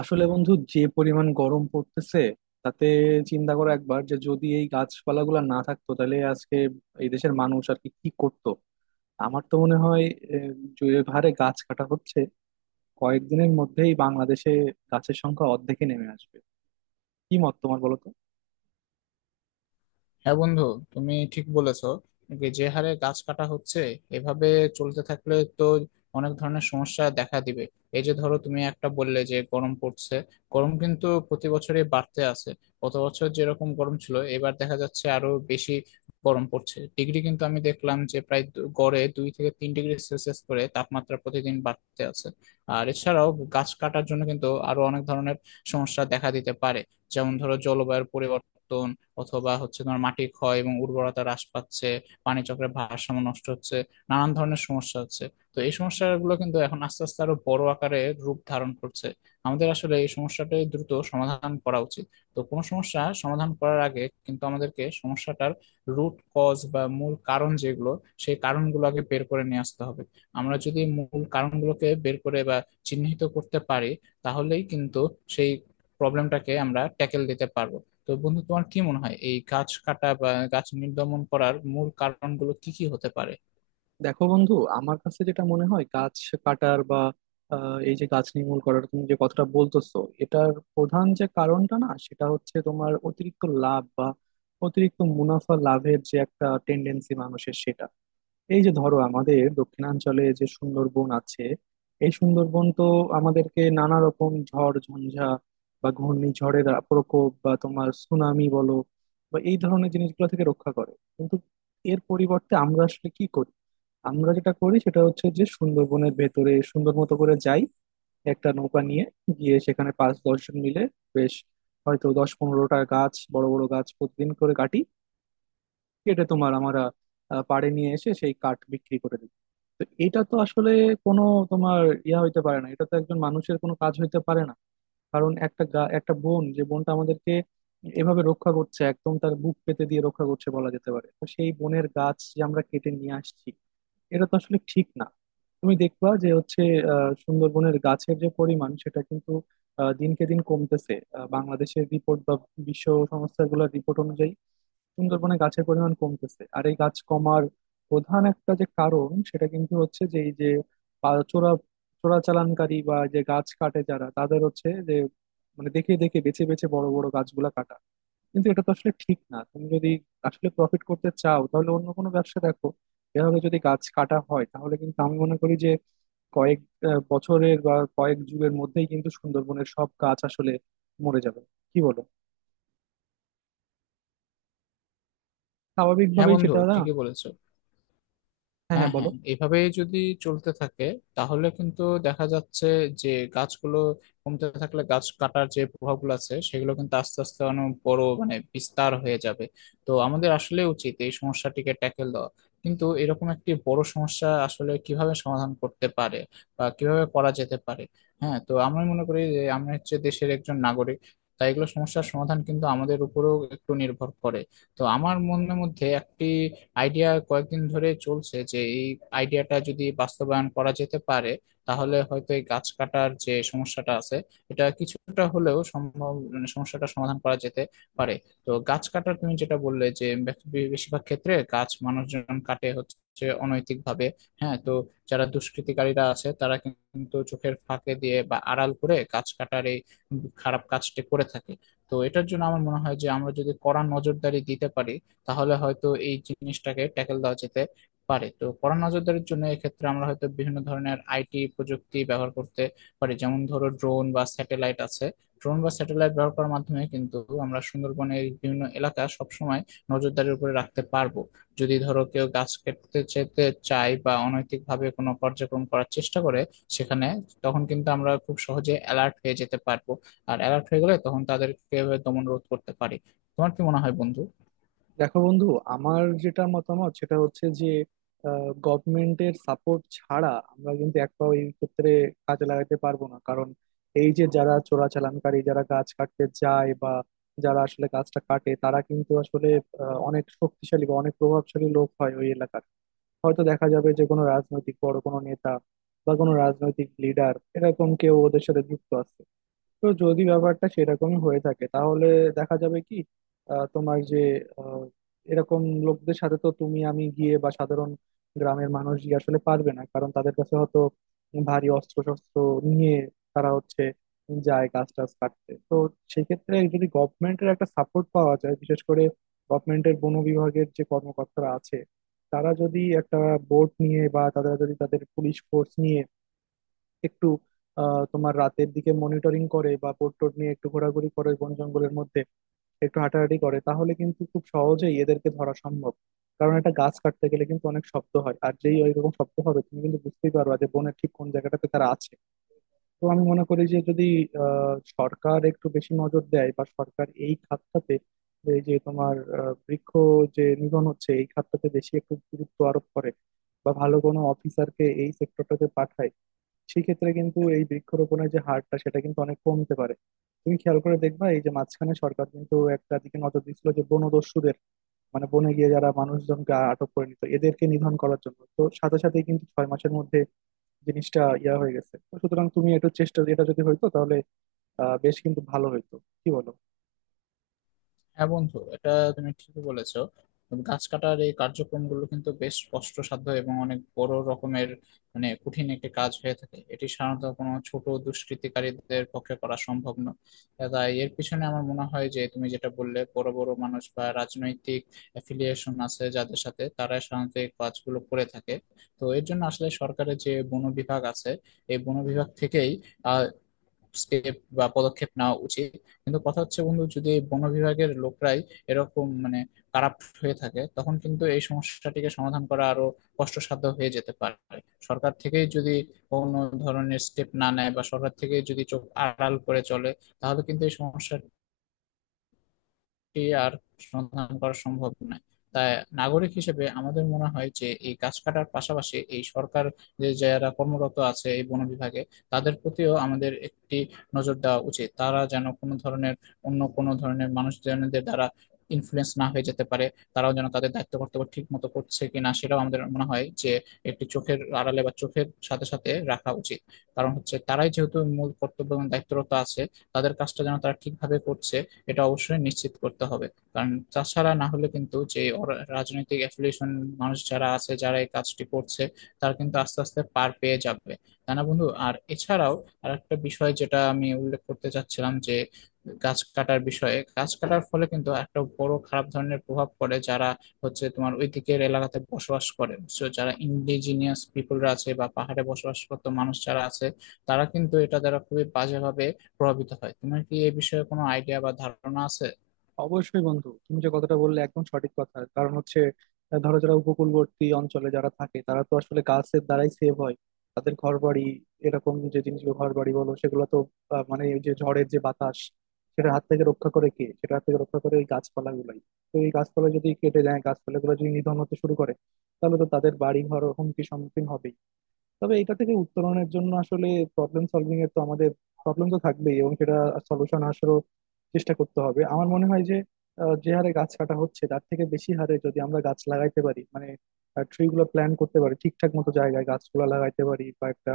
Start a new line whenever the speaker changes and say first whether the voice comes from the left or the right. right: আসলে বন্ধু, যে পরিমাণ গরম পড়তেছে তাতে চিন্তা করো একবার যে যদি এই গাছপালাগুলো না থাকতো তাহলে আজকে এই দেশের মানুষ আর কি কি করতো। আমার তো মনে হয় আহ, যে হারে গাছ কাটা হচ্ছে, কয়েকদিনের মধ্যেই বাংলাদেশে গাছের সংখ্যা অর্ধেকে নেমে আসবে। কি মত তোমার, বলো তো।
left: হ্যাঁ বন্ধু, তুমি ঠিক বলেছো। যে যে হারে গাছ কাটা হচ্ছে, এভাবে চলতে থাকলে তো অনেক ধরনের সমস্যা দেখা দিবে। এই যে ধরো, তুমি একটা বললে যে গরম পড়ছে। গরম কিন্তু প্রতি বছরই বাড়তে আছে। গত বছর যেরকম গরম ছিল, এবার দেখা যাচ্ছে আরো বেশি গরম পড়ছে। ডিগ্রি কিন্তু আমি দেখলাম যে প্রায় গড়ে 2 থেকে 3 ডিগ্রি সেলসিয়াস করে তাপমাত্রা প্রতিদিন বাড়তে আছে। আর এছাড়াও গাছ কাটার জন্য কিন্তু আরো অনেক ধরনের সমস্যা দেখা দিতে পারে। যেমন ধরো, জলবায়ুর পরিবর্তন, অথবা হচ্ছে তোমার মাটি ক্ষয় এবং উর্বরতা হ্রাস পাচ্ছে, পানি চক্রের ভারসাম্য নষ্ট হচ্ছে, নানান ধরনের সমস্যা হচ্ছে। তো এই সমস্যাগুলো কিন্তু এখন আস্তে আস্তে আরো বড় আকারে রূপ ধারণ করছে। আমাদের আসলে এই সমস্যাটা দ্রুত সমাধান করা উচিত। তো কোনো সমস্যা সমাধান করার আগে কিন্তু আমাদেরকে সমস্যাটার রুট কজ বা মূল কারণ যেগুলো, সেই কারণগুলো আগে বের করে নিয়ে আসতে হবে। আমরা যদি মূল কারণগুলোকে বের করে বা চিহ্নিত করতে পারি, তাহলেই কিন্তু সেই প্রবলেমটাকে আমরা ট্যাকেল দিতে পারবো। তো বন্ধু, তোমার কি মনে হয় এই গাছ কাটা বা গাছ নির্গমন করার মূল কারণগুলো কি কি হতে পারে?
right: দেখো বন্ধু, আমার কাছে যেটা মনে হয়, গাছ কাটার বা এই যে গাছ নির্মূল করার তুমি যে কথাটা বলতেছো, এটার প্রধান যে কারণটা, না, সেটা হচ্ছে তোমার অতিরিক্ত লাভ বা অতিরিক্ত মুনাফা লাভের যে একটা টেন্ডেন্সি মানুষের, সেটা। এই যে ধরো, আমাদের দক্ষিণাঞ্চলে যে সুন্দরবন আছে, এই সুন্দরবন তো আমাদেরকে নানা রকম ঝড় ঝঞ্ঝা বা ঘূর্ণিঝড়ের প্রকোপ বা তোমার সুনামি বলো বা এই ধরনের জিনিসগুলো থেকে রক্ষা করে, কিন্তু এর পরিবর্তে আমরা আসলে কি করি? আমরা যেটা করি সেটা হচ্ছে যে, সুন্দরবনের ভেতরে সুন্দর মতো করে যাই একটা নৌকা নিয়ে, গিয়ে সেখানে পাঁচ দশজন মিলে বেশ, হয়তো দশ পনেরোটা গাছ, বড় বড় গাছ প্রতিদিন করে কাটি। কেটে তোমার আমরা পাড়ে নিয়ে এসে সেই কাঠ বিক্রি করে দিই। তো এটা তো আসলে কোনো তোমার ইয়া হইতে পারে না, এটা তো একজন মানুষের কোনো কাজ হইতে পারে না। কারণ একটা একটা বোন, যে বোনটা আমাদেরকে এভাবে রক্ষা করছে, একদম তার বুক পেতে দিয়ে রক্ষা করছে বলা যেতে পারে, তো সেই বোনের গাছ যে আমরা কেটে নিয়ে আসছি, এটা তো আসলে ঠিক না। তুমি দেখবা যে হচ্ছে, সুন্দরবনের গাছের যে পরিমাণ, সেটা কিন্তু দিনকে দিন কমতেছে। বাংলাদেশের রিপোর্ট বা বিশ্ব সংস্থাগুলোর রিপোর্ট অনুযায়ী, সুন্দরবনে গাছের পরিমাণ কমতেছে। আর এই গাছ কমার প্রধান একটা যে কারণ, সেটা কিন্তু হচ্ছে যে এই যে চোরা, চোরাচালানকারী বা যে গাছ কাটে যারা, তাদের হচ্ছে যে, মানে দেখে দেখে, বেছে বেছে বড় বড় গাছগুলা কাটা। কিন্তু এটা তো আসলে ঠিক না। তুমি যদি আসলে প্রফিট করতে চাও, তাহলে অন্য কোনো ব্যবসা দেখো। এভাবে যদি গাছ কাটা হয় তাহলে কিন্তু আমি মনে করি যে কয়েক বছরের বা কয়েক যুগের মধ্যেই কিন্তু সুন্দরবনের সব গাছ আসলে মরে যাবে। কি বলো,
left: হ্যাঁ
right: স্বাভাবিকভাবেই
left: বন্ধু,
right: সেটা, না?
left: ঠিকই বলেছো।
right: হ্যাঁ হ্যাঁ,
left: হ্যাঁ হ্যাঁ,
right: বলো।
left: এভাবে যদি চলতে থাকে তাহলে কিন্তু দেখা যাচ্ছে যে গাছগুলো কমতে থাকলে গাছ কাটার যে প্রভাবগুলো আছে, সেগুলো কিন্তু আস্তে আস্তে অনেক বড় মানে বিস্তার হয়ে যাবে। তো আমাদের আসলে উচিত এই সমস্যাটিকে ট্যাকেল দেওয়া। কিন্তু এরকম একটি বড় সমস্যা আসলে কিভাবে সমাধান করতে পারে বা কিভাবে করা যেতে পারে? হ্যাঁ, তো আমি মনে করি যে আমি হচ্ছে দেশের একজন নাগরিক, তাই এগুলো সমস্যার সমাধান কিন্তু আমাদের উপরেও একটু নির্ভর করে। তো আমার মনের মধ্যে একটি আইডিয়া কয়েকদিন ধরে চলছে যে এই আইডিয়াটা যদি বাস্তবায়ন করা যেতে পারে, তাহলে হয়তো এই গাছ কাটার যে সমস্যাটা আছে, এটা কিছুটা হলেও সম্ভব মানে সমস্যাটা সমাধান করা যেতে পারে। তো গাছ কাটার তুমি যেটা বললে যে বেশিরভাগ ক্ষেত্রে গাছ মানুষজন কাটে হচ্ছে অনৈতিক ভাবে। হ্যাঁ, তো যারা দুষ্কৃতিকারীরা আছে তারা কিন্তু চোখের ফাঁকে দিয়ে বা আড়াল করে গাছ কাটার এই খারাপ কাজটি করে থাকে। তো এটার জন্য আমার মনে হয় যে আমরা যদি কড়া নজরদারি দিতে পারি, তাহলে হয়তো এই জিনিসটাকে ট্যাকেল দেওয়া যেতে পারে। তো কড়া নজরদারির জন্য এক্ষেত্রে আমরা হয়তো বিভিন্ন ধরনের আইটি প্রযুক্তি ব্যবহার করতে পারি। যেমন ধরো, ড্রোন বা স্যাটেলাইট আছে। ড্রোন বা স্যাটেলাইট ব্যবহার করার মাধ্যমে কিন্তু আমরা সুন্দরবনের বিভিন্ন এলাকা সবসময় নজরদারির উপরে রাখতে পারবো। যদি ধরো কেউ গাছ কেটে যেতে চায় বা অনৈতিকভাবে কোনো কার্যক্রম করার চেষ্টা করে সেখানে, তখন কিন্তু আমরা খুব সহজে অ্যালার্ট হয়ে যেতে পারবো। আর অ্যালার্ট হয়ে গেলে তখন তাদেরকে দমন রোধ করতে পারি। তোমার কি মনে হয় বন্ধু?
right: দেখো বন্ধু, আমার যেটা মতামত সেটা হচ্ছে যে, গভর্নমেন্টের সাপোর্ট ছাড়া আমরা কিন্তু এক পাও এই ক্ষেত্রে কাজে লাগাতে পারবো না। কারণ এই যে যারা চোরাচালানকারী, যারা গাছ কাটতে যায় বা যারা আসলে গাছটা কাটে, তারা কিন্তু আসলে অনেক শক্তিশালী বা অনেক প্রভাবশালী লোক হয় ওই এলাকার। হয়তো দেখা যাবে যে কোনো রাজনৈতিক বড় কোনো নেতা বা কোনো রাজনৈতিক লিডার, এরকম কেউ ওদের সাথে যুক্ত আছে। তো যদি ব্যাপারটা সেরকমই হয়ে থাকে, তাহলে দেখা যাবে কি, তোমার যে আহ, এরকম লোকদের সাথে তো তুমি আমি গিয়ে বা সাধারণ গ্রামের মানুষ গিয়ে আসলে পারবে না। কারণ তাদের কাছে হয়তো ভারী অস্ত্র শস্ত্র নিয়ে তারা হচ্ছে যায় গাছ টাছ কাটতে। তো সেক্ষেত্রে যদি গভর্নমেন্টের একটা সাপোর্ট পাওয়া যায়, বিশেষ করে গভর্নমেন্টের বন বিভাগের যে কর্মকর্তারা আছে, তারা যদি একটা বোট নিয়ে বা তারা যদি তাদের পুলিশ ফোর্স নিয়ে একটু তোমার রাতের দিকে মনিটরিং করে বা বোট টোট নিয়ে একটু ঘোরাঘুরি করে বন জঙ্গলের মধ্যে একটু হাঁটাহাঁটি করে, তাহলে কিন্তু খুব সহজেই এদেরকে ধরা সম্ভব। কারণ একটা গাছ কাটতে গেলে কিন্তু অনেক শব্দ হয়, আর যেই ওইরকম শব্দ হবে তুমি কিন্তু বুঝতেই পারবা যে বনের ঠিক কোন জায়গাটাতে তারা আছে। তো আমি মনে করি যে যদি সরকার একটু বেশি নজর দেয় বা সরকার এই খাতটাতে, এই যে তোমার বৃক্ষ যে নিধন হচ্ছে এই খাতটাতে বেশি একটু গুরুত্ব আরোপ করে বা ভালো কোনো অফিসারকে এই সেক্টরটাতে পাঠায়, সেক্ষেত্রে কিন্তু এই বৃক্ষরোপণের যে হারটা, সেটা কিন্তু অনেক কমতে পারে। তুমি খেয়াল করে দেখবা, এই যে মাঝখানে সরকার কিন্তু একটা দিকে নজর দিচ্ছিল, যে বনদস্যুদের, মানে বনে গিয়ে যারা মানুষজনকে আটক করে নিত, এদেরকে নিধন করার জন্য, তো সাথে সাথে কিন্তু ছয় মাসের মধ্যে জিনিসটা ইয়া হয়ে গেছে। তো সুতরাং তুমি একটু চেষ্টা, এটা যদি হইতো তাহলে বেশ কিন্তু ভালো হইতো। কি বলো?
left: হ্যাঁ বন্ধু, এটা তুমি ঠিকই বলেছো। গাছ কাটার এই কার্যক্রমগুলো কিন্তু বেশ কষ্টসাধ্য এবং অনেক বড় রকমের মানে কঠিন একটি কাজ হয়ে থাকে। এটি সাধারণত কোনো ছোট দুষ্কৃতিকারীদের পক্ষে করা সম্ভব না। তাই এর পিছনে আমার মনে হয় যে, তুমি যেটা বললে, বড় বড় মানুষ বা রাজনৈতিক অ্যাফিলিয়েশন আছে যাদের সাথে, তারা সাধারণত এই কাজগুলো করে থাকে। তো এর জন্য আসলে সরকারের যে বন বিভাগ আছে, এই বন বিভাগ থেকেই আহ স্টেপ বা পদক্ষেপ নেওয়া উচিত। কিন্তু কথা হচ্ছে বন্ধু, যদি বন বিভাগের লোকরাই এরকম মানে কারাপ্ট হয়ে থাকে, তখন কিন্তু এই সমস্যাটিকে সমাধান করা আরো কষ্টসাধ্য হয়ে যেতে পারে। সরকার থেকেই যদি কোনো ধরনের স্টেপ না নেয় বা সরকার থেকে যদি চোখ আড়াল করে চলে, তাহলে কিন্তু এই সমস্যা আর সন্ধান করা সম্ভব নয়। তাই নাগরিক হিসেবে আমাদের মনে হয় যে এই গাছ কাটার পাশাপাশি এই সরকার, যে যারা কর্মরত আছে এই বন বিভাগে, তাদের প্রতিও আমাদের একটি নজর দেওয়া উচিত। তারা যেন কোনো ধরনের, অন্য কোনো ধরনের মানুষজনদের দ্বারা ইনফ্লুয়েন্স না হয়ে যেতে পারে। তারাও যেন তাদের দায়িত্ব কর্তব্য ঠিক মতো করছে কিনা, সেটাও আমাদের মনে হয় যে একটি চোখের আড়ালে বা চোখের সাথে সাথে রাখা উচিত। কারণ হচ্ছে তারাই যেহেতু মূল কর্তব্য এবং দায়িত্বরত আছে, তাদের কাজটা যেন তারা ঠিকভাবে করছে এটা অবশ্যই নিশ্চিত করতে হবে। কারণ তাছাড়া না হলে কিন্তু যে রাজনৈতিক অ্যাফিলিয়েশন মানুষ যারা আছে, যারা এই কাজটি করছে, তারা কিন্তু আস্তে আস্তে পার পেয়ে যাবে। তাই না বন্ধু? আর এছাড়াও, আর একটা বিষয় যেটা আমি উল্লেখ করতে চাচ্ছিলাম যে গাছ কাটার বিষয়ে, গাছ কাটার ফলে কিন্তু একটা বড় খারাপ ধরনের প্রভাব পড়ে যারা হচ্ছে তোমার ওই দিকের এলাকাতে বসবাস করে। So, যারা ইন্ডিজিনিয়াস পিপলরা আছে বা পাহাড়ে বসবাস করতো মানুষ যারা আছে, তারা কিন্তু এটা দ্বারা খুবই বাজেভাবে প্রভাবিত হয়। তোমার কি এ বিষয়ে কোনো আইডিয়া বা ধারণা আছে?
right: অবশ্যই বন্ধু, তুমি যে কথাটা বললে একদম সঠিক কথা। কারণ হচ্ছে, ধরো যারা উপকূলবর্তী অঞ্চলে যারা থাকে, তারা তো আসলে গাছের দ্বারাই সেভ হয়। তাদের ঘর বাড়ি, এরকম যে জিনিসগুলো, ঘর বাড়ি বলো, সেগুলো তো মানে ওই যে ঝড়ের যে বাতাস, সেটার হাত থেকে রক্ষা করে কে? সেটার হাত থেকে রক্ষা করে এই গাছপালা গুলাই। তো এই গাছপালা যদি কেটে যায়, গাছপালা গুলো যদি নিধন হতে শুরু করে, তাহলে তো তাদের বাড়ি ঘর হুমকির সম্মুখীন হবে। তবে এটা থেকে উত্তরণের জন্য আসলে প্রবলেম সলভিং এর, তো আমাদের প্রবলেম তো থাকবেই, এবং সেটা সলিউশন আসারও চেষ্টা করতে হবে। আমার মনে হয় যে যে হারে গাছ কাটা হচ্ছে, তার থেকে বেশি হারে যদি আমরা গাছ লাগাইতে পারি, মানে ট্রি গুলো প্ল্যান করতে পারি, ঠিকঠাক মতো জায়গায় গাছগুলো লাগাইতে পারি বা একটা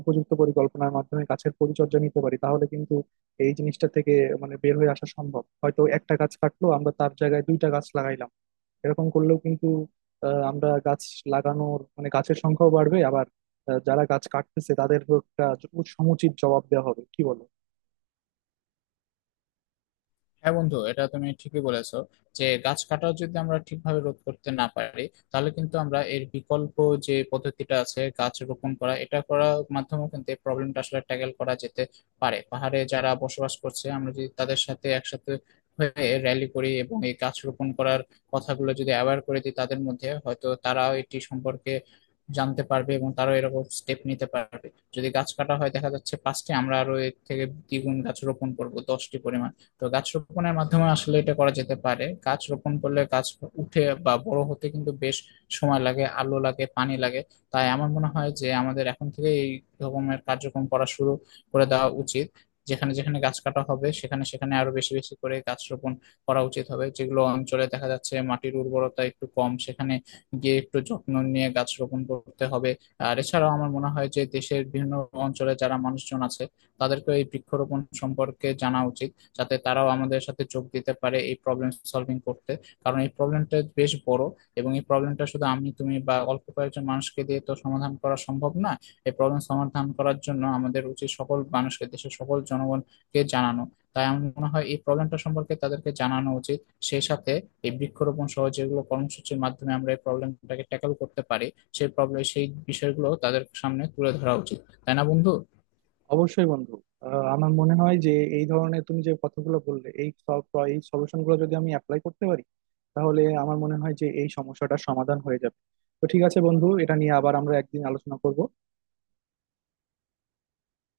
right: উপযুক্ত পরিকল্পনার মাধ্যমে গাছের পরিচর্যা নিতে পারি, তাহলে কিন্তু এই জিনিসটা থেকে মানে বের হয়ে আসা সম্ভব। হয়তো একটা গাছ কাটলো, আমরা তার জায়গায় দুইটা গাছ লাগাইলাম, এরকম করলেও কিন্তু আমরা গাছ লাগানোর মানে গাছের সংখ্যাও বাড়বে। আবার যারা গাছ কাটতেছে তাদেরও একটা সমুচিত জবাব দেওয়া হবে। কি বলো?
left: হ্যাঁ বন্ধু, এটা তুমি ঠিকই বলেছো। যে গাছ কাটা যদি আমরা ঠিকভাবে রোধ করতে না পারি, তাহলে কিন্তু আমরা এর বিকল্প যে পদ্ধতিটা আছে গাছ রোপণ করা, এটা করার মাধ্যমে কিন্তু এই প্রবলেমটা আসলে ট্যাকেল করা যেতে পারে। পাহাড়ে যারা বসবাস করছে আমরা যদি তাদের সাথে একসাথে হয়ে র্যালি করি এবং এই গাছ রোপণ করার কথাগুলো যদি অ্যাওয়্যার করে দিই তাদের মধ্যে, হয়তো তারাও এটি সম্পর্কে জানতে পারবে এবং তারাও এরকম স্টেপ নিতে পারবে। যদি গাছ কাটা হয় দেখা যাচ্ছে পাঁচটি, আমরা আরো এর থেকে দ্বিগুণ গাছ রোপণ করব 10টি পরিমাণ। তো গাছ রোপণের মাধ্যমে আসলে এটা করা যেতে পারে। গাছ রোপণ করলে গাছ উঠে বা বড় হতে কিন্তু বেশ সময় লাগে, আলো লাগে, পানি লাগে। তাই আমার মনে হয় যে আমাদের এখন থেকে এই রকমের কার্যক্রম করা শুরু করে দেওয়া উচিত। যেখানে যেখানে গাছ কাটা হবে, সেখানে সেখানে আরো বেশি বেশি করে গাছ রোপণ করা উচিত হবে। যেগুলো অঞ্চলে দেখা যাচ্ছে মাটির উর্বরতা একটু কম, সেখানে গিয়ে একটু যত্ন নিয়ে গাছ রোপণ করতে হবে। আর এছাড়াও আমার মনে হয় যে দেশের বিভিন্ন অঞ্চলে যারা মানুষজন আছে, তাদেরকে এই বৃক্ষরোপণ সম্পর্কে জানা উচিত, যাতে তারাও আমাদের সাথে যোগ দিতে পারে এই প্রবলেম সলভিং করতে। কারণ এই প্রবলেমটা বেশ বড়, এবং এই প্রবলেমটা শুধু আমি তুমি বা অল্প কয়েকজন মানুষকে দিয়ে তো সমাধান করা সম্ভব না। এই প্রবলেম সমাধান করার জন্য আমাদের উচিত সকল মানুষকে, দেশের সকল জনগণকে জানানো। তাই আমার মনে হয় এই প্রবলেমটা সম্পর্কে তাদেরকে জানানো উচিত। সেই সাথে এই বৃক্ষরোপণ সহ যেগুলো কর্মসূচির মাধ্যমে আমরা এই প্রবলেমটাকে ট্যাকল করতে পারি, সেই প্রবলেম, সেই বিষয়গুলো তাদের সামনে তুলে ধরা উচিত। তাই না বন্ধু?
right: অবশ্যই বন্ধু, আমার মনে হয় যে এই ধরনের তুমি যে কথাগুলো বললে, এই সব এই সলিউশন গুলো যদি আমি অ্যাপ্লাই করতে পারি, তাহলে আমার মনে হয় যে এই সমস্যাটার সমাধান হয়ে যাবে। তো ঠিক আছে বন্ধু, এটা নিয়ে আবার আমরা একদিন আলোচনা করব।